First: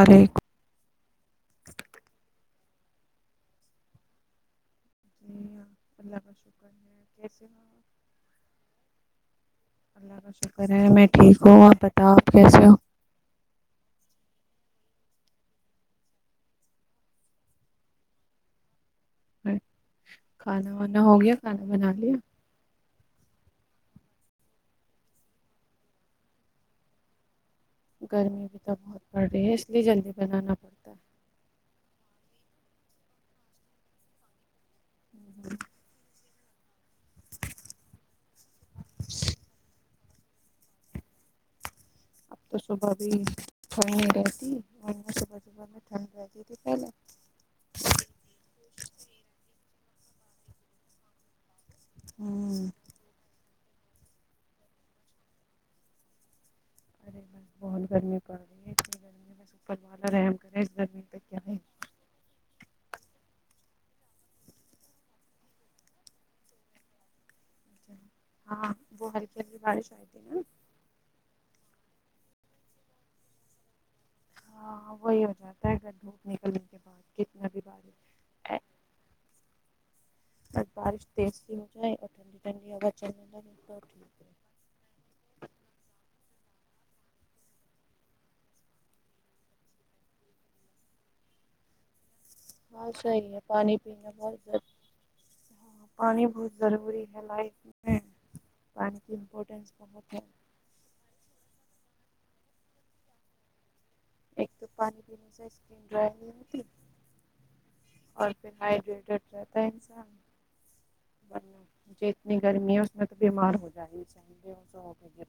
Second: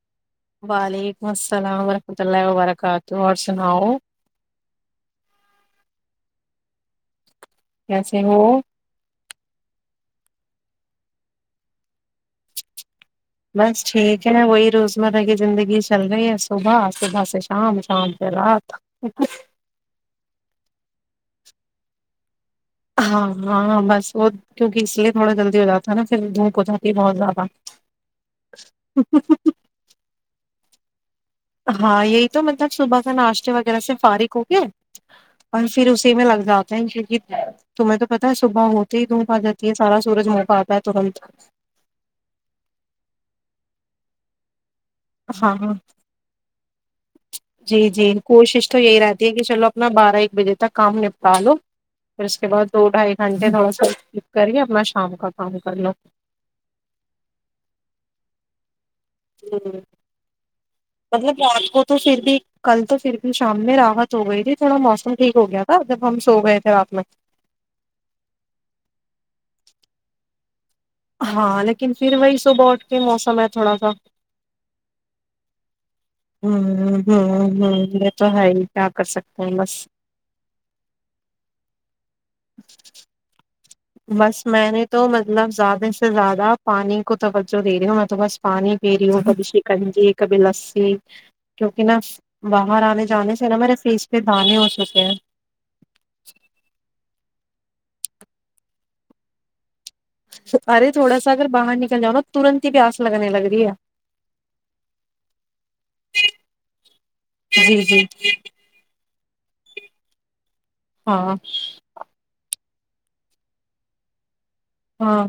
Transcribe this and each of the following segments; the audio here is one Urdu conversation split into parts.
ارے [inaudible] وعلیکم السلام وورحمۃ اللہ وبرکاتہ اور سناؤ [unintelligible] جی اللہ کا شکر نے کیسے [inaudible] کیسے ہو [inaudible] اللہ کا شکر ہے میں ٹھیک ہوں آپ بتاؤ آپ کیسے ہو [unintelligible] بس ٹھیک ہے وہی روزمرہ کی زندگی چل رہی ہے صبح صبح سے شام شام سے رات [unintelligible] کھانا وانا ہو گیا کھانا بنا لیا [unintelligible] ہاں ہاں ہاں بس وہ کیونکہ اس لیے تھوڑا جلدی ہو جاتا ہے نا پھر دھوپ ہو جاتی ہے بہت زیادہ [unintelligible] گرمی بھی تو بہت بڑ رہی ہے اس لیے جلدی بنانا پڑتا [unintelligible] تو [inaudible] ہاں یہی تو مطلب صبح سے ناشتے وغیرہ سے فارغ ہو کے ہے اور پھر اسی میں لگ جاتے ہیں کیونکہ تمہیں تو پتاہ ہے صبح ہوتے ہی دھوپ آ جاتی ہے سارا سورج منہ پ آتا ہے ترنت [unintelligible] اب تو صبح بھی یں نہیں رہتی [unintelligible] صبح ہاں صبح ہاں میں ٹھنڈ رہی [inaudible] ھ [inaudible] جی جی کوشش تو یہی رہتی ہے کہ چلو اپنا بارہ ایک بجے تک کام نپٹا لو [unintelligible] پھر اس کے بع ہوں دو ڈھائی گھنٹے تھوڑا سا [unintelligible] کرے اپنا شام کا کام کر لوں [unintelligible] ارے بس بہت گرمی پا رہی ہے [unintelligible] اپ گننے میں سپر مالر اہم کرے گ [inaudible] مطلب رات کو تو پھر بھی [unintelligible] کل تو پھر بھی شام میں راحت ہو گئی تھی تھوڑا موسم ٹھیک ہو گیا تھا جب ہم سو گئے تھے رات میں ہاں وہ ہلکی ہلکی بارش آتی ہاں لیکن پھر وہی صبح اٹھ کے موسم ہے تھوڑا سا ہاں وہی ہو جاتا ہے اگر دھوپ ہ نکلنے کے بعد ہ کتنا بھی ہ یہ تو ہے بارش ہی کیا کر سکتے ہ بس بس بارش تیز سی ہو جائے اور ٹھنڈی ٹھنڈی ہوا چلنے لگے تو ٹھیک ہے بس میں نے تو مطلب زیادہ سے زیادہ زدہ پانی کو توجہ دے رہی ہوں میں تو بس پانی پی رہی ہوں کبھی شکنجی کبھی لسی کیونکہ نا باہر ب آنے صحیح جانے ہے سے نا میرے پانی فیس پینا پہ بہت دانے ہو چکے ہیں پانی بہت ضروری ہے لائٹ پانی کی امپورٹینس بہت ہے ارے تھوڑا سا اگر باہر نکل جاؤ نا ترنت ہی پیاس لگنے لگ رہی ہے ایک تو پانی پینے سے اسکن ڈرائی نہیں ہوتی ہے جی جی اور پھر ہڈری [unintelligible] رہتاس [inaudible] ہاں ج اتنی گرمی ہے نہت بیمار ہو جائے ہی چاہیے ہاں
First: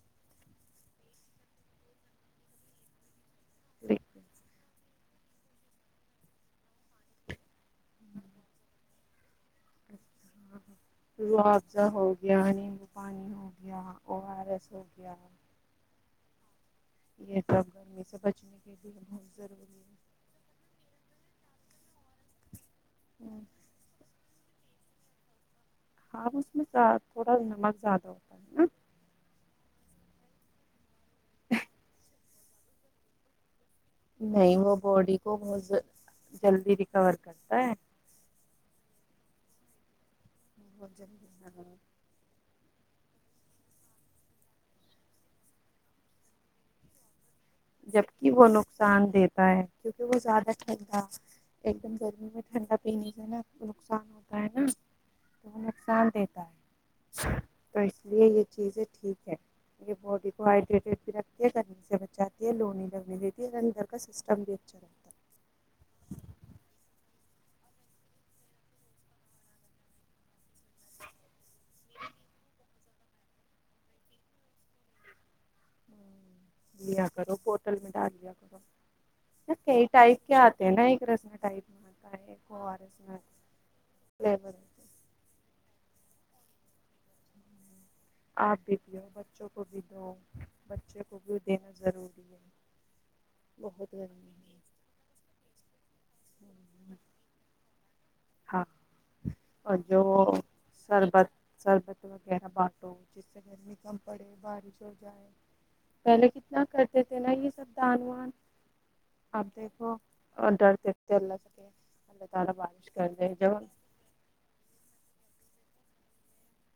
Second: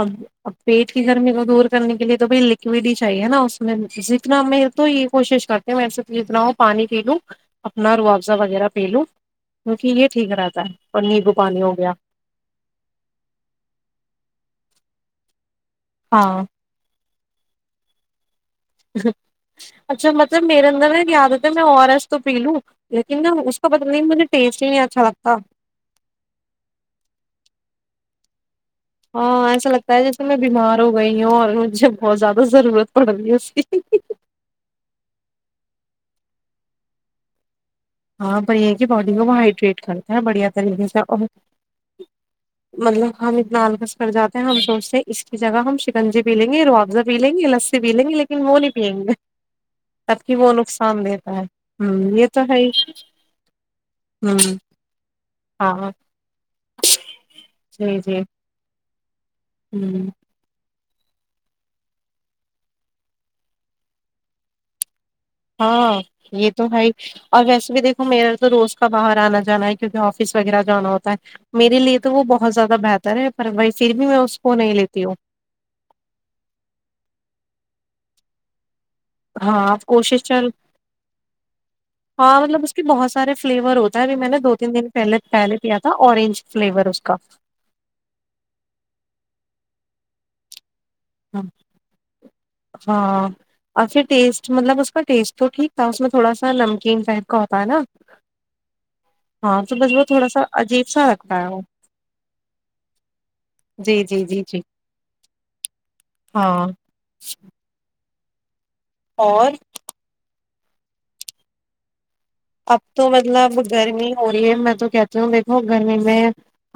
اب اب پیٹ کی گرمی کو دور کرنے لی تو بائی لکوڈ ہی چاہیے نا اس میں جتنا لیکن میں تو ہی کوشش کرتے ہ ویسے تو جتنا ہو پانی پی لوں اپنا روح افزہ وغیرہ پی لوں کیونکہ اچ یہ ٹھیک رہتا ہے اور تو نیبو وہ پانی افزہ ہو گیا نبو پانی ہوگیا ہو گیا او آر ایس ہو گیا ہاں یہ سب گرمی سے ب اچھا مطلب میرے اندر ن یادتا ہے میں اور ایس تو پی لوں لیکن ہے اس کا پت نہیں مجھے ٹیسٹ ہی نہیں آتا چھڑتا [unintelligible] ہاں اس میں تھوڑا نمک زیادہ ہوتا ہے نا ہاں ایسا لگتا ہے جیسے میں بیمار ہو گئی ہوں اور مجھے بہت زیادہ ضرورت پڑ رہی ہے اس کی نہیں وہ باڈی کو بہت جلدی ریکور کرتا ہے ہاں ب یہ ہے کہ باڈی کو وہ ہائڈریٹ کرتے ہ بڑھیا طریقے بہت سے اور جلدی ہاں مطلب ہم اتنا عالکس پر جاتے ہیں ہم سوچتے ہیں اس کی جگہ ہم شکنجے بھی لیںے رواوزہ بھی لیں گے لسی پی لیں گے جبک لیکن وہ نہیں پیئیں نقصان گے دیتا ہے کیونکہ تبک زیادہ وہ ٹھنڈا نقصان دیتا ہے ہ یہ تو ہے ہی پنے سے نا نقصان ہوتا ہے ہوں نا تو وہ ہاں نقصان دیتا ہے تو جی اس جی لیے یہ چیز جی ٹھیک یہ ہوں باڈی کو ہائڈریٹیڈ پرقے کرنے سے بچات لوون ہی لگنے دیتی ہے اندھر کا سسٹم بھی اچھا رہتا ہے ہاں یہ تو ہےائی اور ویسے بھی دیکھو میرا تو روز کا باہر آنا جانا ہے کیونکہ آفس وغیرہ جانا ہوتا ہے میرے لیے تو وہ بہت زیادہ بہتر ہے پر وہائی پھر بھی میں اس کو نہیں لیتی ہوں ہے لیا کرو بوتل مٹا لیا کرو نا ہاں کئی کوشش ٹائپ کے چل آتے ہیں نا ایک رسنا ٹائپ میں آتا ہے ہاں ایک مطلب او اس آر کے ایس بہت میں سارے فلیور ہوتا ہے ابھی میں نے فلیور دو تین ہوتا ہے، دن پہلے پہلے پیا آنج فلیور اس کا آپ بھی پو بچوں کو بھی دو بچے کو ہ بھی دینا ضروری ہے ہاں اور بہت پھر گرمی ٹیسٹ ہے مطلب اس کا ٹیسٹ تو ٹھیک تھا اس میں تھوڑا سا نمکین فہد کا ہوتا ہے نا ہاں ہاں تو اور بس جو وہ تھوڑا سا عجیب سا شربت لگتا ہے وہ شربت وغیرہ بانٹو جس سے گرمی کم جی جی پڑے جی جی بارش ہو جائے ہاں تھے نا یہ سب بگوان اور ادے کو آڈر کرتے اللہ سگ ال سارا اب بارش تو کر دے جب مطلب ہم گرمی ہو رہی ہے میں تو کہتی ہوں دیکھو گ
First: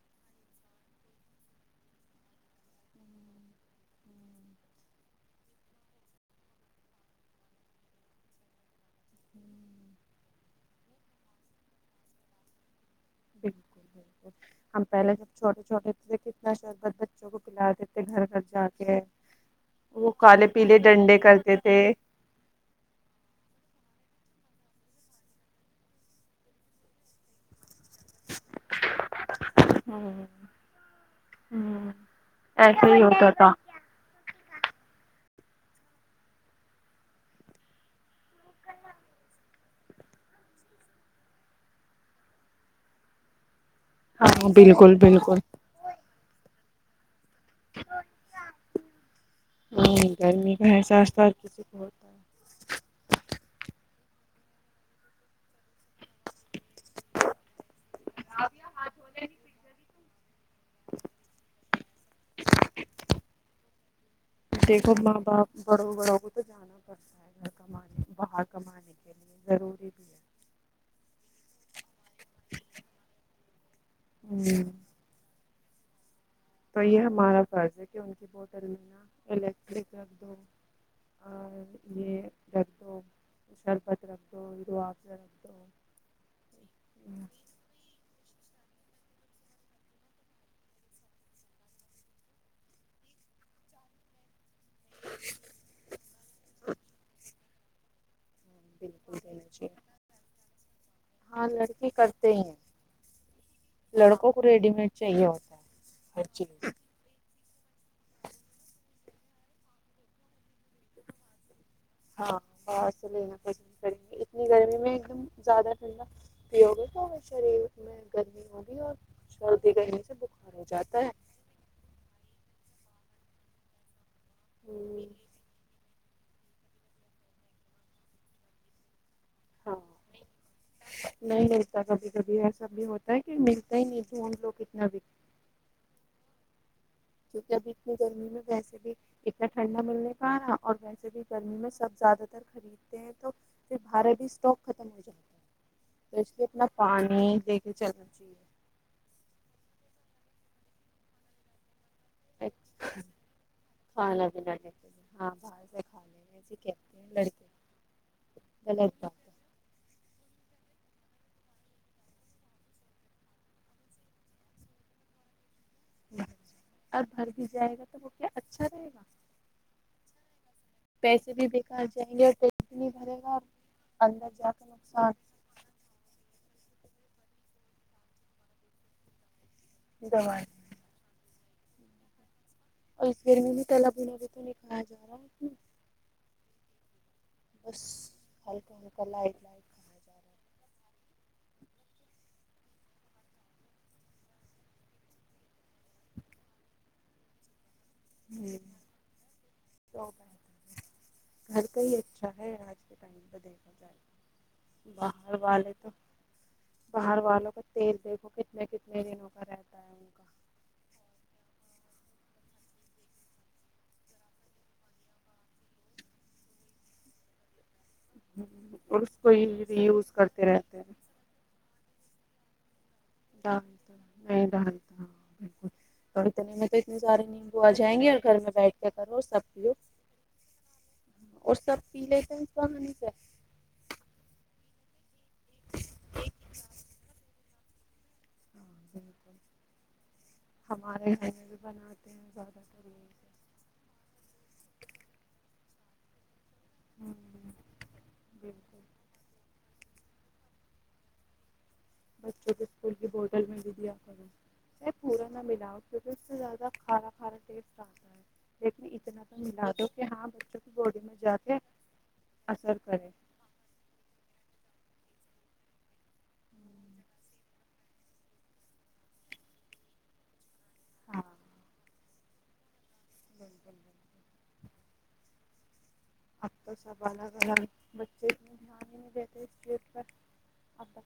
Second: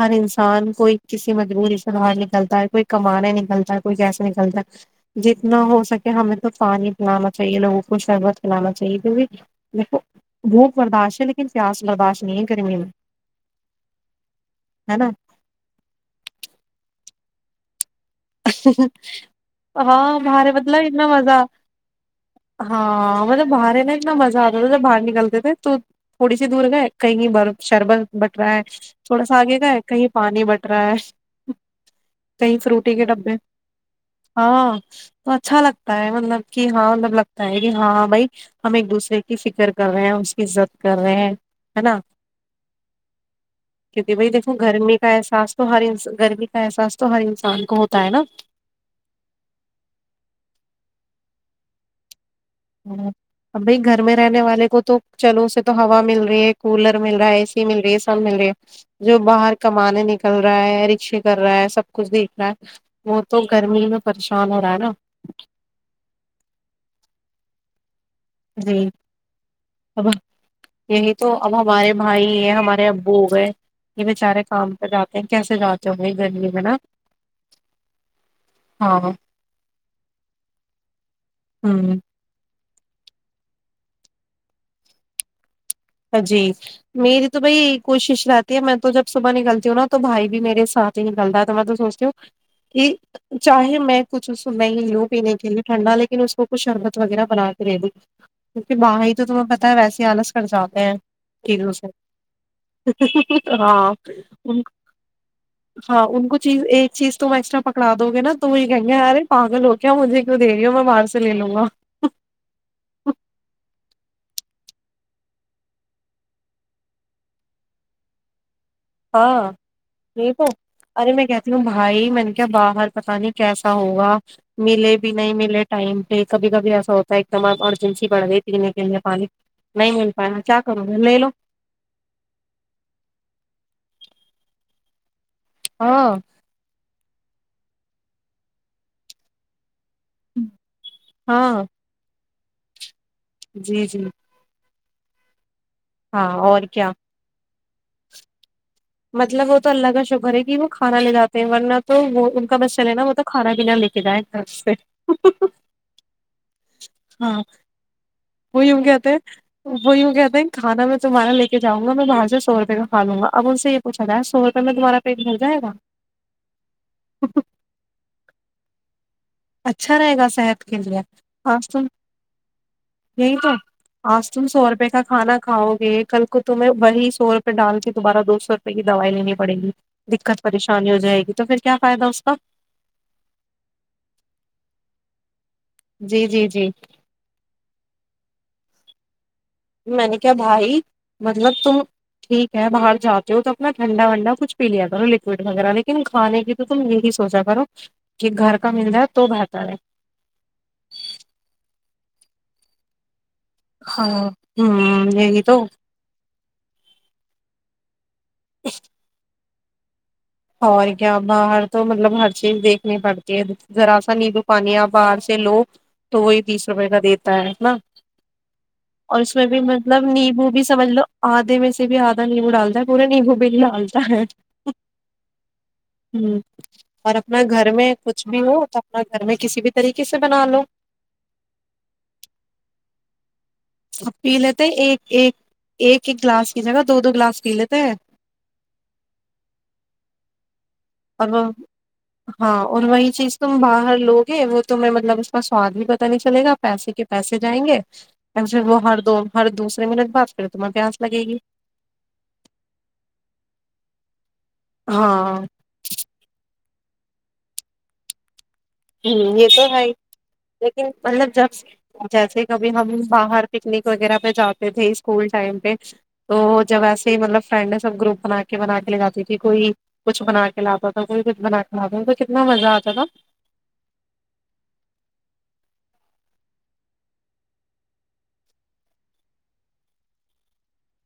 ہر انسان کوئی کسی مجبوری سے باہر نکلتا ہے کوئی کمانے نکلتا ہے کوئی کیسے نکلتا ہے جتنا ہو سکے ہمیں تو پانی پلانا چاہیے لوگوں کو شربت پلانا چاہیے کیکہ دیک بھوک برداشت ہے لیکن سیاس بردشت نہیں ہے کریں گی میں بالکل بالکل ہم ہے نا پہلے جب چھوٹے چھوٹے کتنا شب ب چک کلا وہ ہاں کالے برے پیلے مطلب انا ڈنڈے مزہ کرتے تھے ہاں مطلب برے میں اتنا مزہ آتا جب باہر نکلتے تھے تو تھوڑی سی دور گئے کہیں برف شربت بٹ رہا ہے تھوڑا سا آگے کا ہے کہیں ہوں پانی بٹ رہا ہے کہیں فروٹ ایسے ہی ہوتا ٹیکٹبے تھا ہاں تو اچھا لگتا ہے مطلب کہ ہاں مطلب لگتا ہے کہ ہاں بھائی ہم ایک دوسرے کی فکر کر رہے ہیں اس کی عزت کر رہے ہیں ہے نا کیتی بھ ہاں دیکو بالکل گرمی کا بالکل احساس تو ہرسان گرمی کا احساس تو ہر انسان ہوتا ہے نا نہیں گرمی کا احساسہ کسی کو ہوتا ہے ہ اب بھائی گھر میں رہنے والے کو تو چلو اسے تو ہوا مل رہی ہے کولر مل رہا ہے اے سی مل رہی ہے سب مل رہی ہے جو باہر کمانے ن چل رہا ہے رکشے کر رہا ہے سب کچھ دیکھ رہا ہے وہ تو گرمی میں پریشان ہو رہا ہے نا دیکھو ماں باپ بڑوں بڑوں کو تو جانا پڑتا ہے گھر کمانے باہر جی کمانے کے لیے ضروری بھی اب یہی تو اب ہمارے بھائی ہیں ہمارے ابو ہو گئے یہ بچارے ہے ہوں کام پہ جاتے ہیں کیسے جا چ ہوی تو یہ ہمارا فرض ہے کہ ان کی بوٹل میں ہاں نا الیکٹرک درد ہو اور ہوں یہ درد شربت رم دوو آفظ ر دو جی میری تو بھائی کوشش رہ میں تو جب صبح نکلتی ہوں نا تو بھائی بھی میرے سات ہی نکلتا ہے تو میں تو سوچتی ہوں چاہے میں کچھ میں ہی لو پینے کےے ٹھنڈا لیکن اس کو کھ شربت وغیرہ بناات کرڈ کیکہ باہاں ہی بالکل تو تمہیں دینا پتتا چاہیے ہے ویسی آلس سزات ہاں چزوں سے لڑکے کرتے ہی ہیں ہاں لڑکوں کو ریڈی میڈ چاہیے ہوتا ہے ہاں ان کو چیز ایک چیز تو ایکسٹرا پکڑا دو گے نا تو وہ یہ کہیں گے ہارے پاگل ہو کیا مجھے ایک دےریی ہو میں باہر سے لے لوں گا ہاں نی گرمی میں ایک دم زیادہ ٹھنڈا پیو گے تو شریر میں گرمی ہو اور ہاں سردی گرمی سے نہیں تو بخار جاتا ہے ارے میں کہتی ہوں بھائی میں نے کیا باہر پت نہیں کیسا ہوگا ملے بھی نہیں ملے ٹائم کبھی کبھی ایسا ہوتا ہے ایک دم ایمرجنسی بڑھ گئی پینے کے لیے پانی ہاں نہیں مل پایا کیا کروں گا لے لو نہیں ملتا کبھی کبھی ایسا بھی ہوتا ہے کہ مل کہ نہیں ت ان لو کتنا بھی ہاں کیکہ اب اتنی گرمی میں ویسے بھی اتنا ٹھنڈا ملنے کاا اور ویسے بھی گرمی ہاں میں سب زیادہ ر خریدتے ہیں تو پھر جی جی باہر بھی اسٹاک ختم ہو جاتا ہے تو ہاں اس لیے اور اپنا کیا پانی ل یہ چلنا چیے مطلب وہ تو اللہ کا شکر ہے کہ وہ کھانا لے جے ہیں ورنہ تو وہ ان چاہیے کا بس چلے نا وہ تو کھانا پین لے کے جائے کھانا طرف پینا لے سے کے ہاں باہر سے کھانے سے کہتے ہیں ہاں لڑکے وہ یوں غلط کہتے بات وہ یوں کہتے ہیں کھا میں تمہارا لے جاؤں گا میں باہ سے سو روپئے کا کھا ل گ ا انن سے یہ پچھ تھا سوپئے میں تمہ پیٹ بھر جائےا اور بھر بھی جائے گا تو وہ کیا اچھا رہے گا اچھا رہے گا صحت کے لیے پیسے بھی آج بیکار تم جائیں گے اور پیٹ بھی نہیں بھرے گا یہی اور تو اندر آج تم جا کے سو روپے کا نقصان کھانا کھاؤ گے کل کو تمہیں وہی سو روپئے ڈال تے دوبارہ دو سو روپے کی دوائی لینے تھی پڑے گی دوا دقت پریشانی ہو جائے گی تو پھر کیا فائدہ اس کا اور پ میں تلا پلا بھی تو نکھایا جا رہا ہے جی جی جی بس ہلکا ہلکا لائ لائ میں نے کیا بھائی مطلب تم ٹھیک ہے باہر جاتے ہو تو اپنا ٹھنڈا ونڈا کچھ پی لیا کرو لکوڈ وغیرہ لیکن کھانے کی تو تم یہی سوچا کرو کہ گھر کا مل رہا ہے تو بہتر ہے تو سے آج کے پہ دیکھا ہاں جائے ہ باہر یہ تو والے باہر والوں کا تیل د وہ کتنے کتنے دنوں کا رہ [inaudible] اور کیا باہر تو مطلب ہر چیز دیکھنی پڑتی ہے ذرا سا نیبو پانی آپ باہر سے لو تو وہی تیس روپے کا دیتا ہے ہے نا اور کو اس میں ہی بھی ری مطلب یوز نیبو کرتے بھی رہتے سمجھ ہیں لو آدھے میں ک بھی آد نہیں ا ڈال د پورا نہیں ہوب ڈالتا ہے نہیں ڈالتا ہوں اور ہ اتنے میں تو اتنے اور سارے اپنا نیمبو گھر آ میں جائیں گے اور کچھ گھر بھی میں ہو بیٹھ تو کے اپنا کرو گھر میں سب کسی بھی پیو طریقے سے بنا لو اور سب پی لیتے ہیں ہانی [inaudible] اب پی لیتے ایک ایک ایک ایک گلاس کی جگہ دو دو گلاس پی لیتے ہیں ہاں بالکل ہمارے اور گھر وہ میں بھی بناتے ہیں زیادہ ہاں اور تر یہی وہی چیز تم باہر لوگ ہیں وہ تو میں مطلب اس کا سواد بھی پتا نہیں چل گا پیسے کے پیسے ہمم جائیں گے پھر بالکل وہ ہر دو ہر دوسرے کتنے منٹ بعد کریں تمہ پ آس لگے گی بچوں کے اسکول کی بوتل میں بھی دیا کر پورا ہاں نہ ملاؤ کیونکہ اس سے زیادہ کھانا کھانا ٹیسٹ آتا ہے لیکن ہ اتنا یہ تو ملا ہے دو کہ ہاں بچوں کی لیکن باڈی میں مطلب جا کے جب جیسے کبھی اثر ہم کرے باہر پکنک وغیرہ پہ جاتے تھے اسکول ٹائم تو جب ایسے ہی مطلب فرینڈ ہے سب گروپ بنا کے بنا کے لے جاتی تھی کوئی کچھ بنا کے لا تو کوئی ہاں بنا ک لا کتنا مزہ آتا تھا بالکل بالکل اب تو سب الگ الگ بچے ا دھیان ہی نہیں دیتے اس ا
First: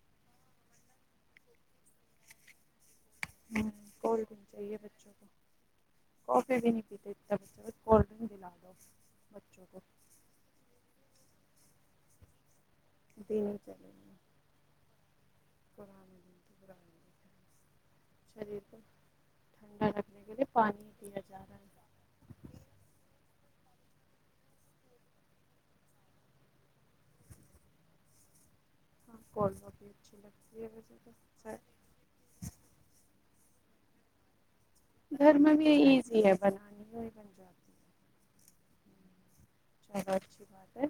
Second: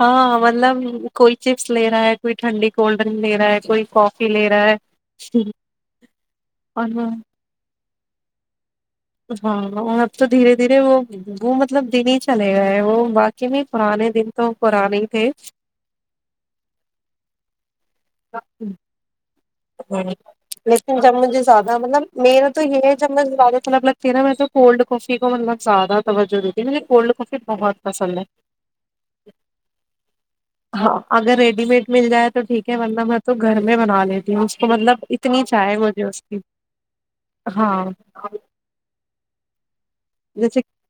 ہاں مطلب کوئی چپس لے رہا ہے کوئی ٹنڈی کو [unintelligible] کولڈ ڈرنک لے رہا ہے کوئی کولڈ کافی لے ڈرنک رہا چاہیے بچوں کو ہے کافی بھی نہیں اور ہ پیتے [unintelligible] اتنا بچوں کو کولڈ ڈرنک دلاا دو [unintelligible] ہاں بچوں کو اور اب تو دھیرے دھیرے وہ [unintelligible] وہ مطلب دن ہی چلے گئے وہ واقی دینی میں چاہیے پرانے دن تو پرانے ہی تھے [unintelligible] چری تو [unintelligible] لیکن جب مجھے رہا ہے زیادہ مطلب میرا تو یہ ہے جب میں زیادہ [unintelligible] مطلب لگتی ہے نا میں تو کولڈ کافی کو مطلب زیادہ توجہ دیتی ہ مجھے کولڈ کافی بہت پسند ہے ہاں کولڈ کافی اچھی لگتی ہے [unintelligible] ویسے ہاں تو اگر سر ریڈی میڈ مل جائے تو ٹھیک ہے وردہ مت تو گھر میں بنا کہتے [unintelligible] ج [unintelligible] مطلب گھر اتنی میں بھی چائے مجھے اس ایزی ہے کی بنانی وہی بن جاتی ہاں ہے [unintelligible] چلو اچھی جیسے بات ہے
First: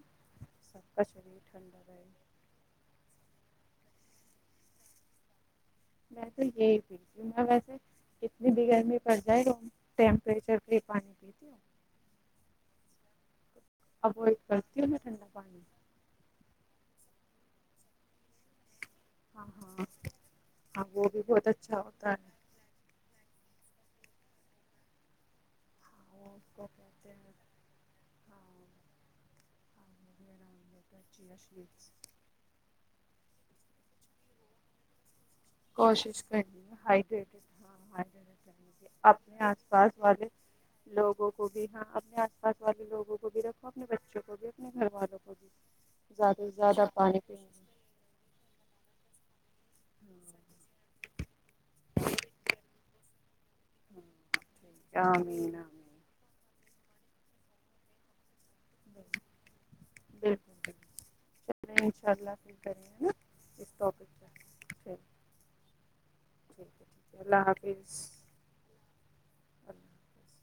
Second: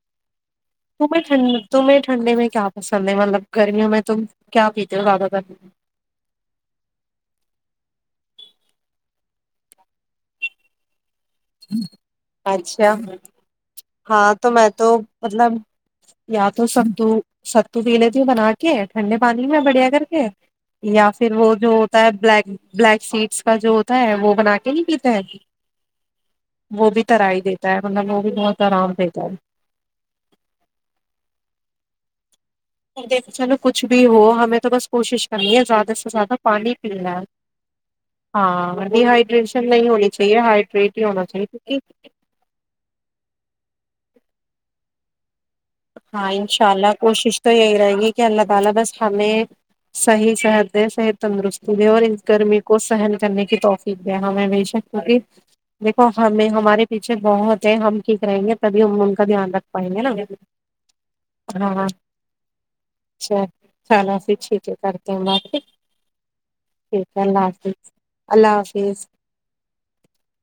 سب کا تمیں شریر ھن ٹھنڈا تمہیں رہے ٹھنڈے میں کیا پسند [unintelligible] سنندے مطلب گرمیوں میں تم کیا پیتے ہو زیادہ گرمی میں تو یہی پوچ ہوں میں ویسے کتنی بھی گرمی پڑ جائے گا ہوں ٹیمپریچر پانی [unintelligible] اچھا ہاں اوائڈ تو میں کرتی تو ہوں ٹھنڈا مطلب پانی یا تو سک دوں [unintelligible] ستو ولتی بنا کے [unintelligible] ٹھنڈے ہاں پانی میں ہاں بڑھیا کر کے ہاں یا بھی پھر بہت وہ جو اچھا ہوتا ہے بلیک بلیک سیڈس کا جو ہوتا ہے [unintelligible] ہے وہ بنا کے نہیں پیتا ہے [inaudible] ہاں وہ اس کو وہ بھی کہتے تر ہیں ہی دیتا ہے مطلب وہ بھی [unintelligible] ہاں بہت آرام ہاں سے گل [inaudible] ش [inaudible] یک چلو کچھ بھی ہو ہمیں تو بس کوشش [unintelligible] زیادہ سے کوشش زیادہ کرنی ہے پانی پینا ہے ہڈریڈ ہاں ہڈ ہاں ڈی اپنے آس ہائیڈریشن نہیں پاس ہونی والے چاہیے ہائیڈریٹ ہی ہونا لوگوں چاہیے کو بھی کیونکہ ہاں اپنے آس پاس والے لوگوں کو بھی رکھو اپنے بچوں کو [unintelligible] تو بھیتنے کرھروا دو [inaudible] پینے کی، [unintelligible] صحیح سحد ہے صح [unintelligible] تندرستی دے اور اس گرمی کو سہن کرنے کی [unintelligible] فی د ہمیں ہمیشک ہاں کیک دیکھو ہمیں ہم [unintelligible] ہمارے پیچھے بہت ہے ہم ٹھ رہیں گے [unintelligible] تبھی ہم ان کا دھیان رکھ پائیں گے ن بالکل [unintelligible] چلیں ہاں ان شاء اللہ پھر کریں گے نا اچھا اس ٹاپک چلو پہ پھر چلیے ٹھیک ہے کرتے ہ بپ ٹھیک ہے اللہ حافظ اللہ حافظ اللہ [unintelligible] حافظ